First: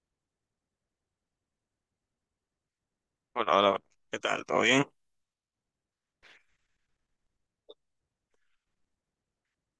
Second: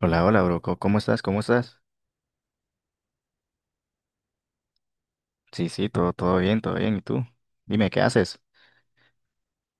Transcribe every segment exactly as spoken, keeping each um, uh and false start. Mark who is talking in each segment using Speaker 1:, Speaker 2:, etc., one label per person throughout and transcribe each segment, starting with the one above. Speaker 1: Hola, hola, bro. co- ¿Cómo estás? ¿Cómo estás?
Speaker 2: Hola, hola, ¿qué tal? ¿Todo bien?
Speaker 1: Sí, sí, todo, todo bien, todo bien. ¿Y tú? Dime, ¿qué haces?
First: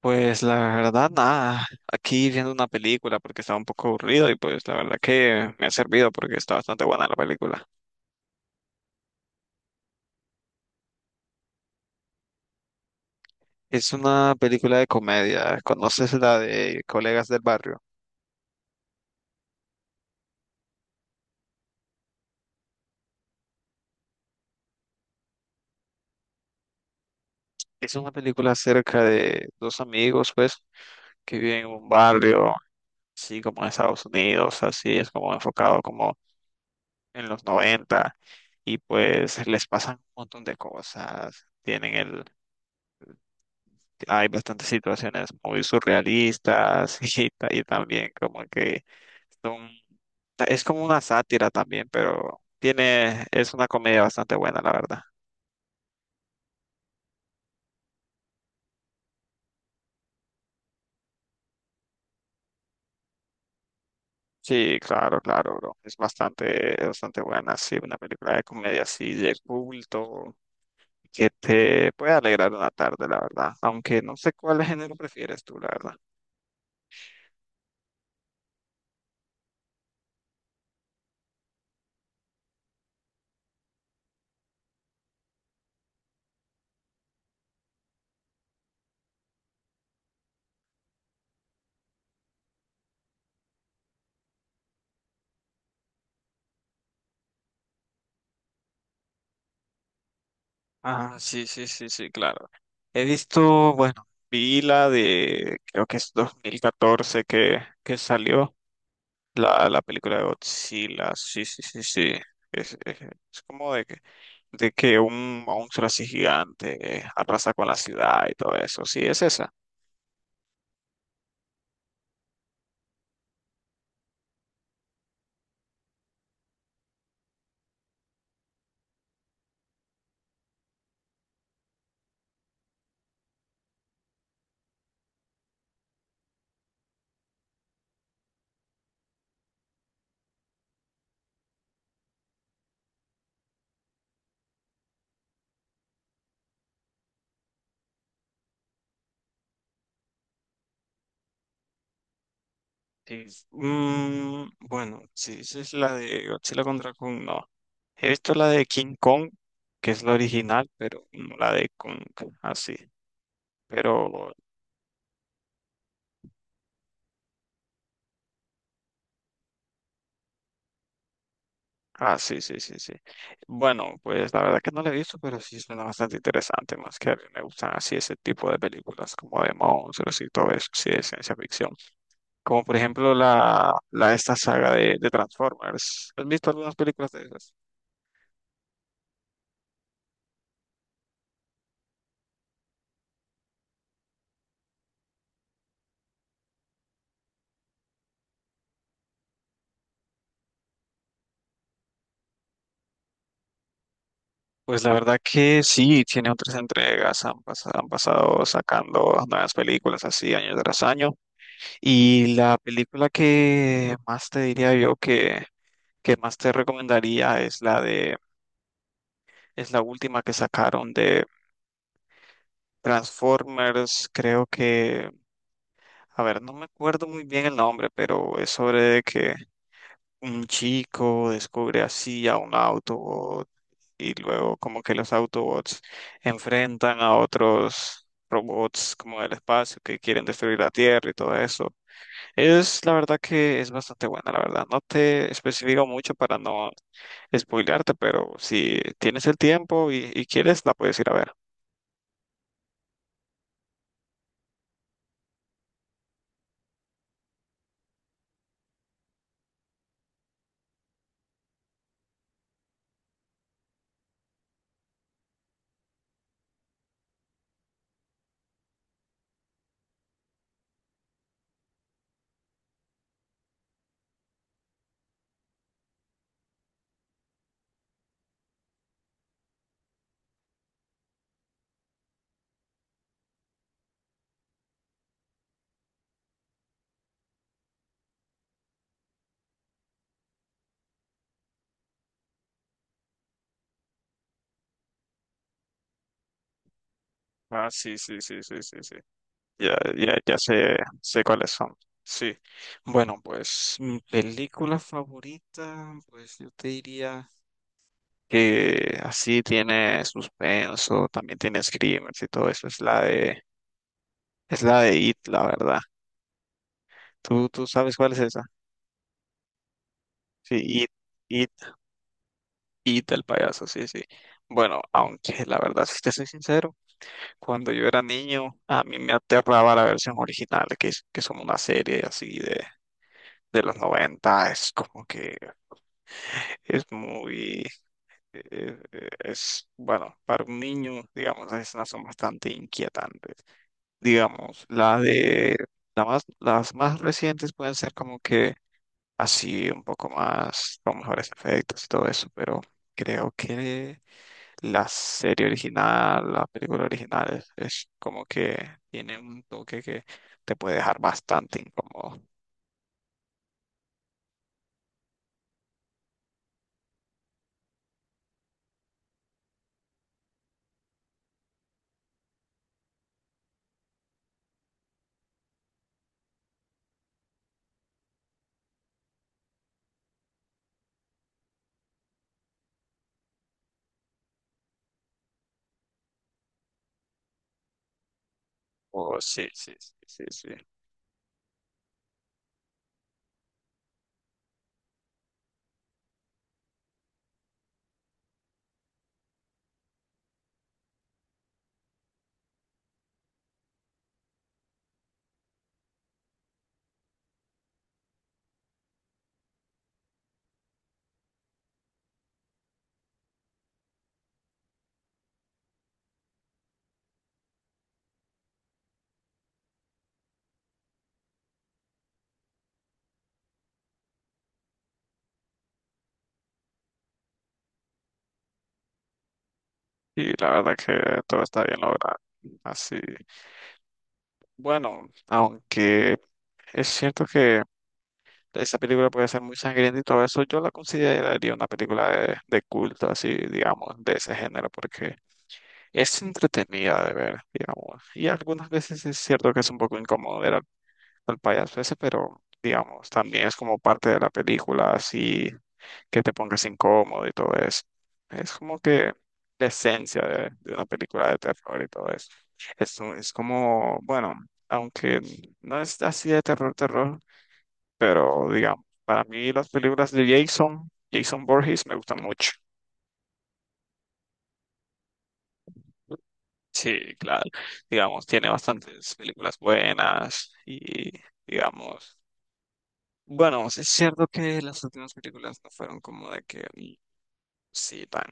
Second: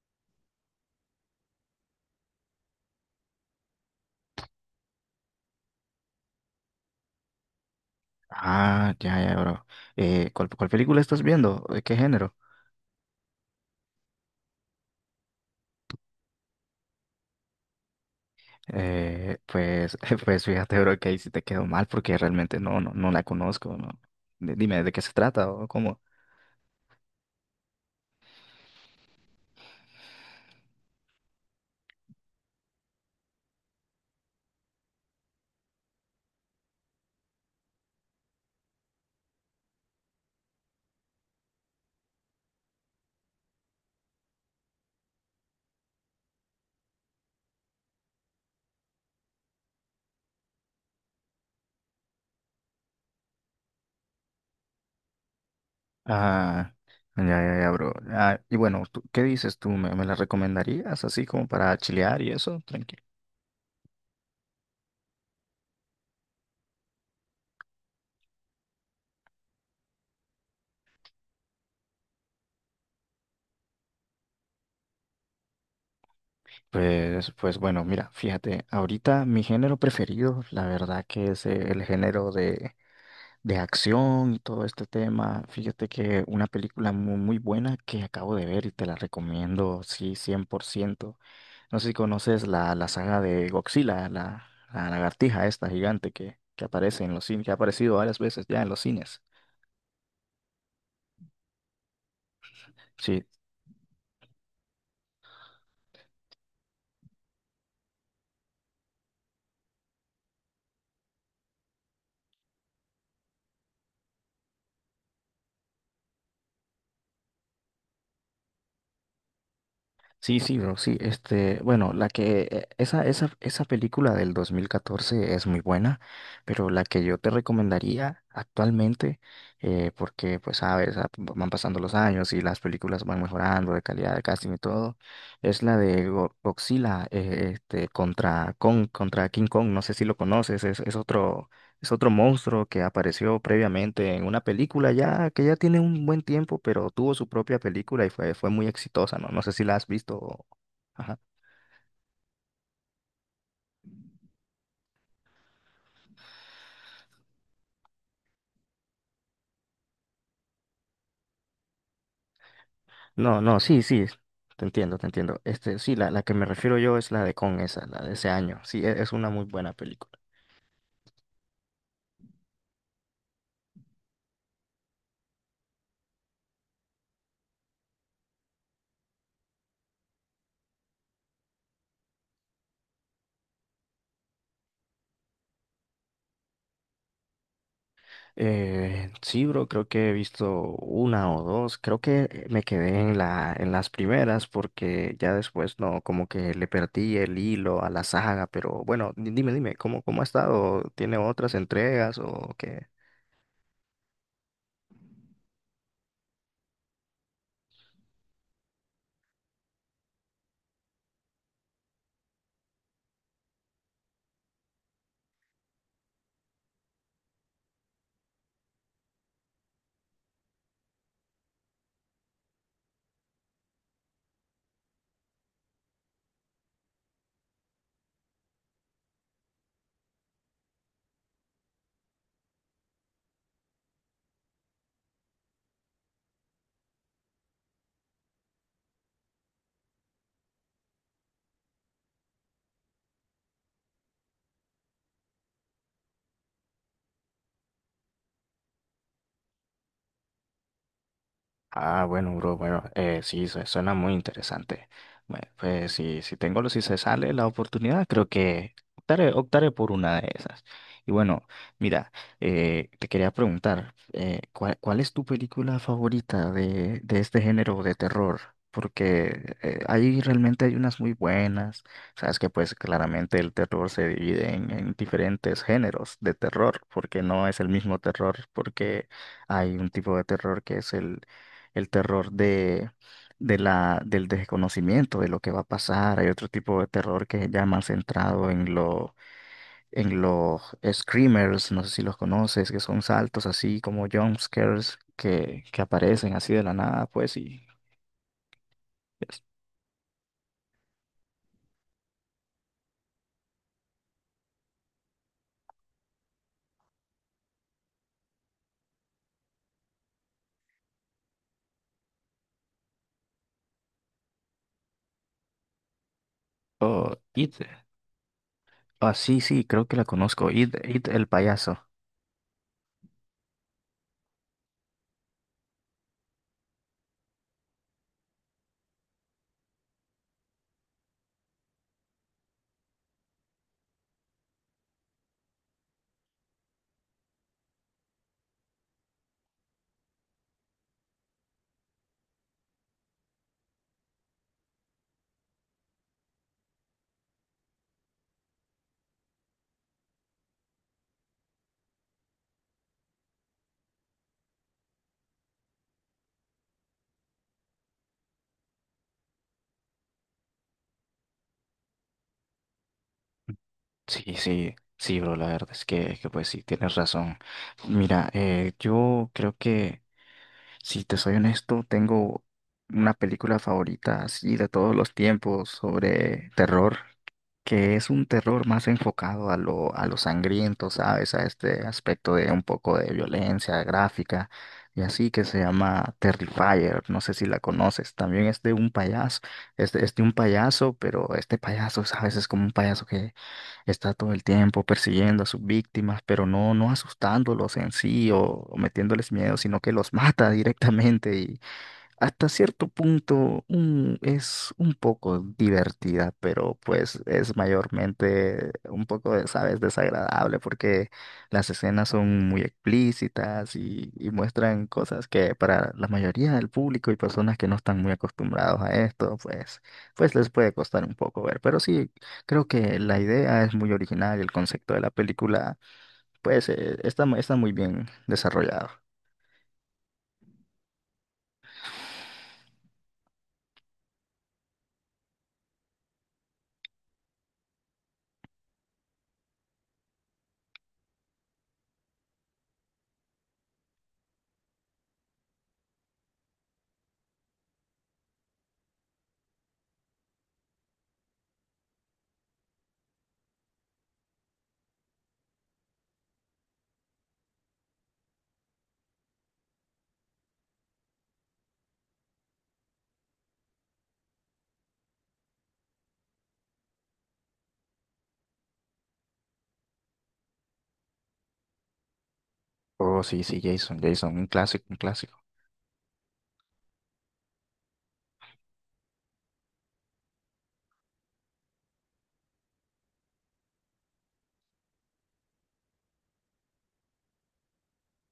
Speaker 2: Pues la verdad, nada, aquí viendo una película porque estaba un poco aburrido y pues la verdad que me ha servido porque está bastante buena la película.
Speaker 1: Ah, ya, ya, bro. Eh, ¿cuál, cuál película estás viendo? ¿De qué género?
Speaker 2: Es una película de comedia, ¿conoces la de Colegas del Barrio?
Speaker 1: Eh, pues, pues fíjate, bro, que ahí sí te quedó mal porque realmente no, no, no la conozco, ¿no? D- Dime, ¿de qué se trata o cómo?
Speaker 2: Es una película acerca de dos amigos pues que viven en un barrio, así como en Estados Unidos, así es como enfocado como en los noventa y pues les pasan un montón de cosas. Tienen el Hay bastantes situaciones muy surrealistas y, ta- y también como que son- es como una sátira también, pero tiene, es una comedia bastante buena, la verdad.
Speaker 1: Ah, ya, ya, ya, bro. Ah, y bueno, ¿tú, qué dices tú? ¿Me, me la recomendarías así como para chilear y eso?
Speaker 2: Sí, claro, claro, bro. Es bastante, bastante buena, sí, una película de comedia así de culto que te puede alegrar una tarde, la verdad. Aunque no sé cuál género prefieres tú, la verdad.
Speaker 1: Pues, pues bueno, mira, fíjate, ahorita mi género preferido, la verdad que es eh, el género de, de acción y todo este tema. Fíjate que una película mu- muy, buena que acabo de ver y te la recomiendo, sí, cien por ciento. No sé si conoces la, la saga de Godzilla, la, la lagartija esta gigante que, que aparece en los cines, que ha aparecido varias veces ya en los cines.
Speaker 2: Ah, sí, sí, sí, sí, claro. He
Speaker 1: Sí,
Speaker 2: visto, bueno, vi la de, creo que es dos mil catorce que, que salió. La, la película de Godzilla, sí, sí, sí, sí. Es, es- es como de que, de que un monstruo así gigante eh, arrasa con la ciudad y todo eso. Sí, es esa.
Speaker 1: sí, sí, bro, sí. Este, bueno, la que eh, esa, esa, esa película del dos mil catorce es muy buena, pero la que yo te recomendaría actualmente, eh, porque pues sabes, ah, van pasando los años y las películas van mejorando de calidad de casting y todo, es la de Go- Godzilla, eh, este, contra Kong, contra King Kong. No sé si lo conoces, es, es otro, es otro monstruo que apareció previamente en una película ya que ya tiene un buen tiempo, pero tuvo su propia película y fue, fue muy exitosa, ¿no? No sé si la has visto. o- Ajá.
Speaker 2: Sí. Mm, bueno, sí, esa es la de Godzilla contra Kong, no. He visto la de King Kong, que es la original, pero no la de Kong, así.
Speaker 1: No, no, sí, sí.
Speaker 2: Pero
Speaker 1: Te entiendo, te entiendo. Este, sí, la, la que me refiero yo es la de Con esa, la de ese año. Sí, e- es una muy buena película.
Speaker 2: ah, sí, sí, sí, sí. Bueno, pues la verdad que no la he visto, pero sí suena bastante interesante, más que a mí me gustan así ese tipo de películas como de monstruos y todo eso, sí, de ciencia ficción. Como por ejemplo la, la esta saga de, de Transformers. ¿Has visto algunas películas de esas?
Speaker 1: Eh, sí, bro, creo que he visto una o dos. Creo que eh, me quedé en la, en las primeras porque ya después no, como que le perdí el hilo a la saga. Pero bueno, di- dime, dime, ¿cómo, cómo ha estado? ¿Tiene otras entregas o qué?
Speaker 2: Pues la verdad que sí, tiene otras entregas, han pasado, han pasado sacando nuevas películas así año tras año. Y la película que más te diría yo que, que más te recomendaría es la de es la última que sacaron de Transformers, creo que, a ver, no me acuerdo muy bien el nombre, pero es sobre que un chico descubre así a un Autobot y luego como que los Autobots enfrentan a otros robots como del espacio que quieren destruir la Tierra y todo eso. Es la verdad que es bastante buena, la verdad. No te especifico mucho para no spoilearte, pero si tienes el tiempo y, y quieres, la puedes ir a ver.
Speaker 1: Ah, bueno, bro, bueno, eh, sí, su- suena muy interesante. Bueno, pues si, si tengo, si se sale la oportunidad, creo que optaré, optaré por una de esas. Y bueno, mira, eh, te quería preguntar, eh, ¿cuál, cuál es tu película favorita de, de este género de terror? Porque eh, ahí realmente hay unas muy buenas. Sabes que pues claramente el terror se divide en, en diferentes géneros de terror, porque no es el mismo terror, porque... Hay un tipo de terror que es el el terror de, de la, del desconocimiento de lo que va a pasar. Hay otro tipo de terror que ya más centrado en lo, en los screamers, no sé si los conoces, que son saltos así como jump scares que, que aparecen así de la nada, pues, y
Speaker 2: Ah, sí, sí, sí, sí, sí, sí.
Speaker 1: es-
Speaker 2: Ya, ya, ya sé, sé cuáles son. Sí. Bueno, pues mi película favorita, pues yo te diría que así tiene suspenso, también tiene screamers y todo eso. Es la de, es la de It, la verdad.
Speaker 1: o
Speaker 2: ¿Tú,
Speaker 1: It.
Speaker 2: tú sabes cuál es esa?
Speaker 1: Ah, sí, sí, creo que la conozco.
Speaker 2: Sí,
Speaker 1: It,
Speaker 2: It,
Speaker 1: It, el
Speaker 2: It,
Speaker 1: payaso.
Speaker 2: It, el payaso, sí, sí. Bueno, aunque la verdad, si te soy sincero, cuando yo era niño, a mí me aterraba la versión original, que, es- que son una serie así de los noventa es como que es muy, eh, eh, es, bueno, para un niño, digamos, las escenas son bastante inquietantes. Digamos, la de, la más, las más recientes pueden ser como que así un poco más, con mejores efectos y todo eso, pero creo que la serie original, la película original es, es como que tiene un toque que te puede dejar bastante incómodo.
Speaker 1: Sí, sí, sí, bro, la verdad es que, que pues sí, tienes razón. Mira, eh, yo creo que si te soy honesto, tengo una película favorita así de todos los tiempos sobre terror que es un terror más enfocado a lo, a lo sangriento, ¿sabes? A este aspecto de un poco de violencia gráfica y así que se llama Terrifier, no sé si la conoces, también es de un
Speaker 2: Oh,
Speaker 1: payaso,
Speaker 2: sí, sí,
Speaker 1: es
Speaker 2: sí,
Speaker 1: de, es de
Speaker 2: sí,
Speaker 1: un
Speaker 2: sí.
Speaker 1: payaso, pero este payaso, ¿sabes? Es como un payaso que está todo el tiempo persiguiendo a sus víctimas, pero no, no asustándolos en sí o, o metiéndoles miedo, sino que los mata directamente hasta cierto punto un- es un poco divertida, pero pues es mayormente un poco, de, ¿sabes?, desagradable porque las escenas son muy explícitas y, y muestran cosas que para la mayoría del público y personas que no están muy acostumbrados a esto, pues, pues les puede costar un poco ver. Pero sí, creo que la idea es muy original y el concepto de la película, pues, eh, está, mu- está muy bien desarrollado.
Speaker 2: Y la verdad que todo está bien logrado. Así. Bueno, aunque es cierto que esa película puede ser muy sangrienta y todo eso, yo la consideraría una película de, de culto, así, digamos, de ese género, porque es entretenida de ver, digamos. Y algunas veces es cierto que es un poco incómodo ver al, al payaso ese, pero, digamos, también es como parte de la película, así, que te pongas incómodo y todo eso. Es como que la esencia de, de una película de terror y todo eso. Es, un- es como, bueno, aunque no es así de terror, terror, pero digamos, para mí las películas de Jason, Jason Borges me gustan mucho.
Speaker 1: Oh, sí, sí, Jason, Jason, un clásico, un clásico.
Speaker 2: Sí, claro. Digamos, tiene bastantes películas buenas y, digamos, bueno, es cierto que las últimas películas no fueron como de que, mm, sí, tan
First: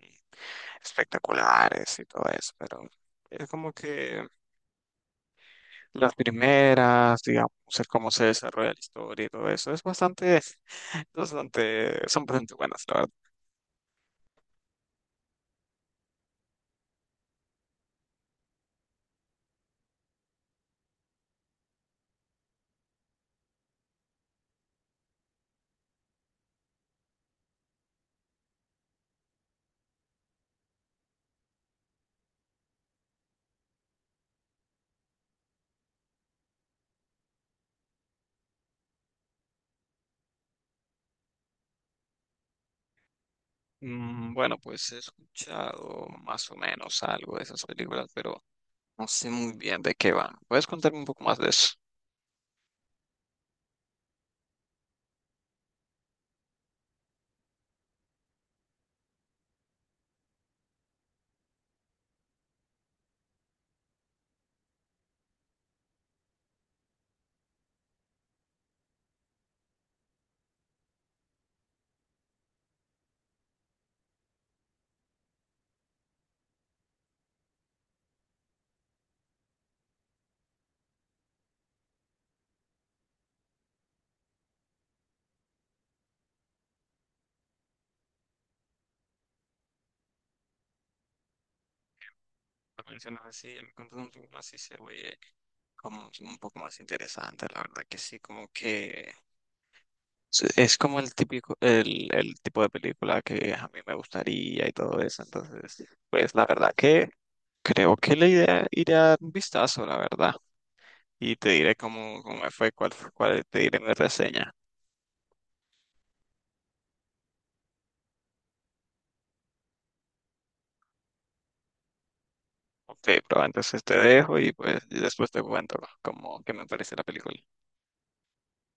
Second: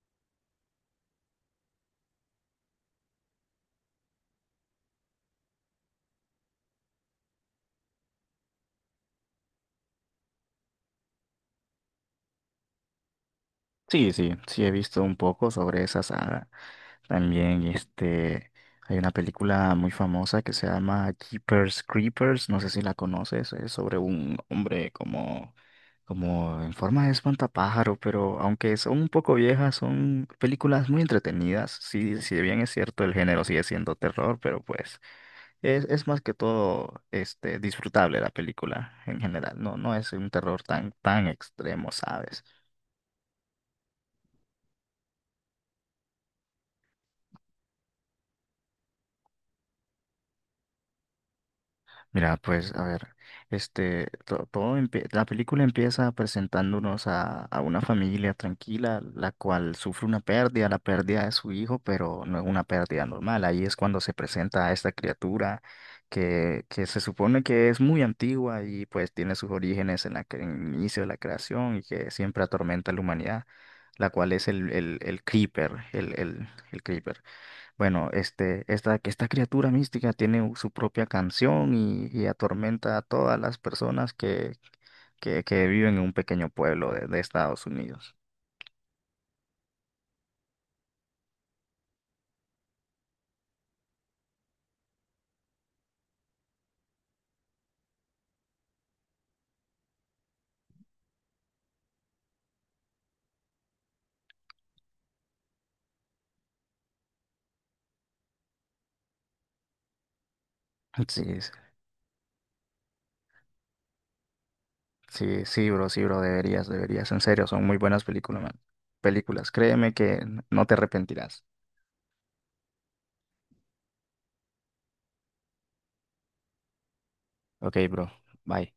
Speaker 2: espectaculares y todo eso, pero es como que las primeras, digamos, el cómo se desarrolla la historia y todo eso, es bastante, bastante, son bastante buenas, la verdad.
Speaker 1: Sí, sí, sí he visto un poco sobre esa saga. También este hay una película muy famosa que se llama Jeepers Creepers, no sé si la conoces, es sobre un hombre como como en forma de espantapájaro, pero aunque son un poco viejas, son películas muy entretenidas. Sí, si bien es cierto el género sigue siendo terror, pero pues es, es más que todo este disfrutable la película en general. No, no es un terror tan tan extremo, ¿sabes?
Speaker 2: Mm, bueno, pues he escuchado más o menos algo de esas películas, pero no sé muy bien de qué van. ¿Puedes contarme un poco más de eso?
Speaker 1: Mira, pues a ver, este, to- todo empie- la película empieza presentándonos a, a una familia tranquila, la cual sufre una pérdida, la pérdida de su hijo, pero no es una pérdida normal. Ahí es cuando se presenta a esta criatura que, que se supone que es muy antigua y pues tiene sus orígenes en la, cre- en el inicio de la creación y que siempre atormenta a la humanidad, la cual es el, el, el Creeper, el, el, el Creeper. Bueno, este, esta, que esta criatura mística tiene u- su propia canción y, y atormenta a todas las personas que, que, que viven en un pequeño pueblo de, de Estados Unidos.
Speaker 2: Lo mencionas así, me contas un poco más y se oye como un poco más interesante, la verdad que sí, como que sí, es como el típico, el, el tipo de película que a mí me gustaría y todo eso. Entonces, pues la verdad que creo que la idea iré a dar un vistazo, la verdad.
Speaker 1: Sí,
Speaker 2: Y te
Speaker 1: es-
Speaker 2: diré cómo, cómo me fue, cuál, fue- cuál te diré mi reseña.
Speaker 1: sí, sí, bro, sí, bro, deberías, deberías, en serio, son muy buenas películas, man. Películas, créeme que no te arrepentirás.
Speaker 2: Ok, pero entonces te dejo y pues y después te cuento cómo que me parece la película.
Speaker 1: Ok, bro, bye.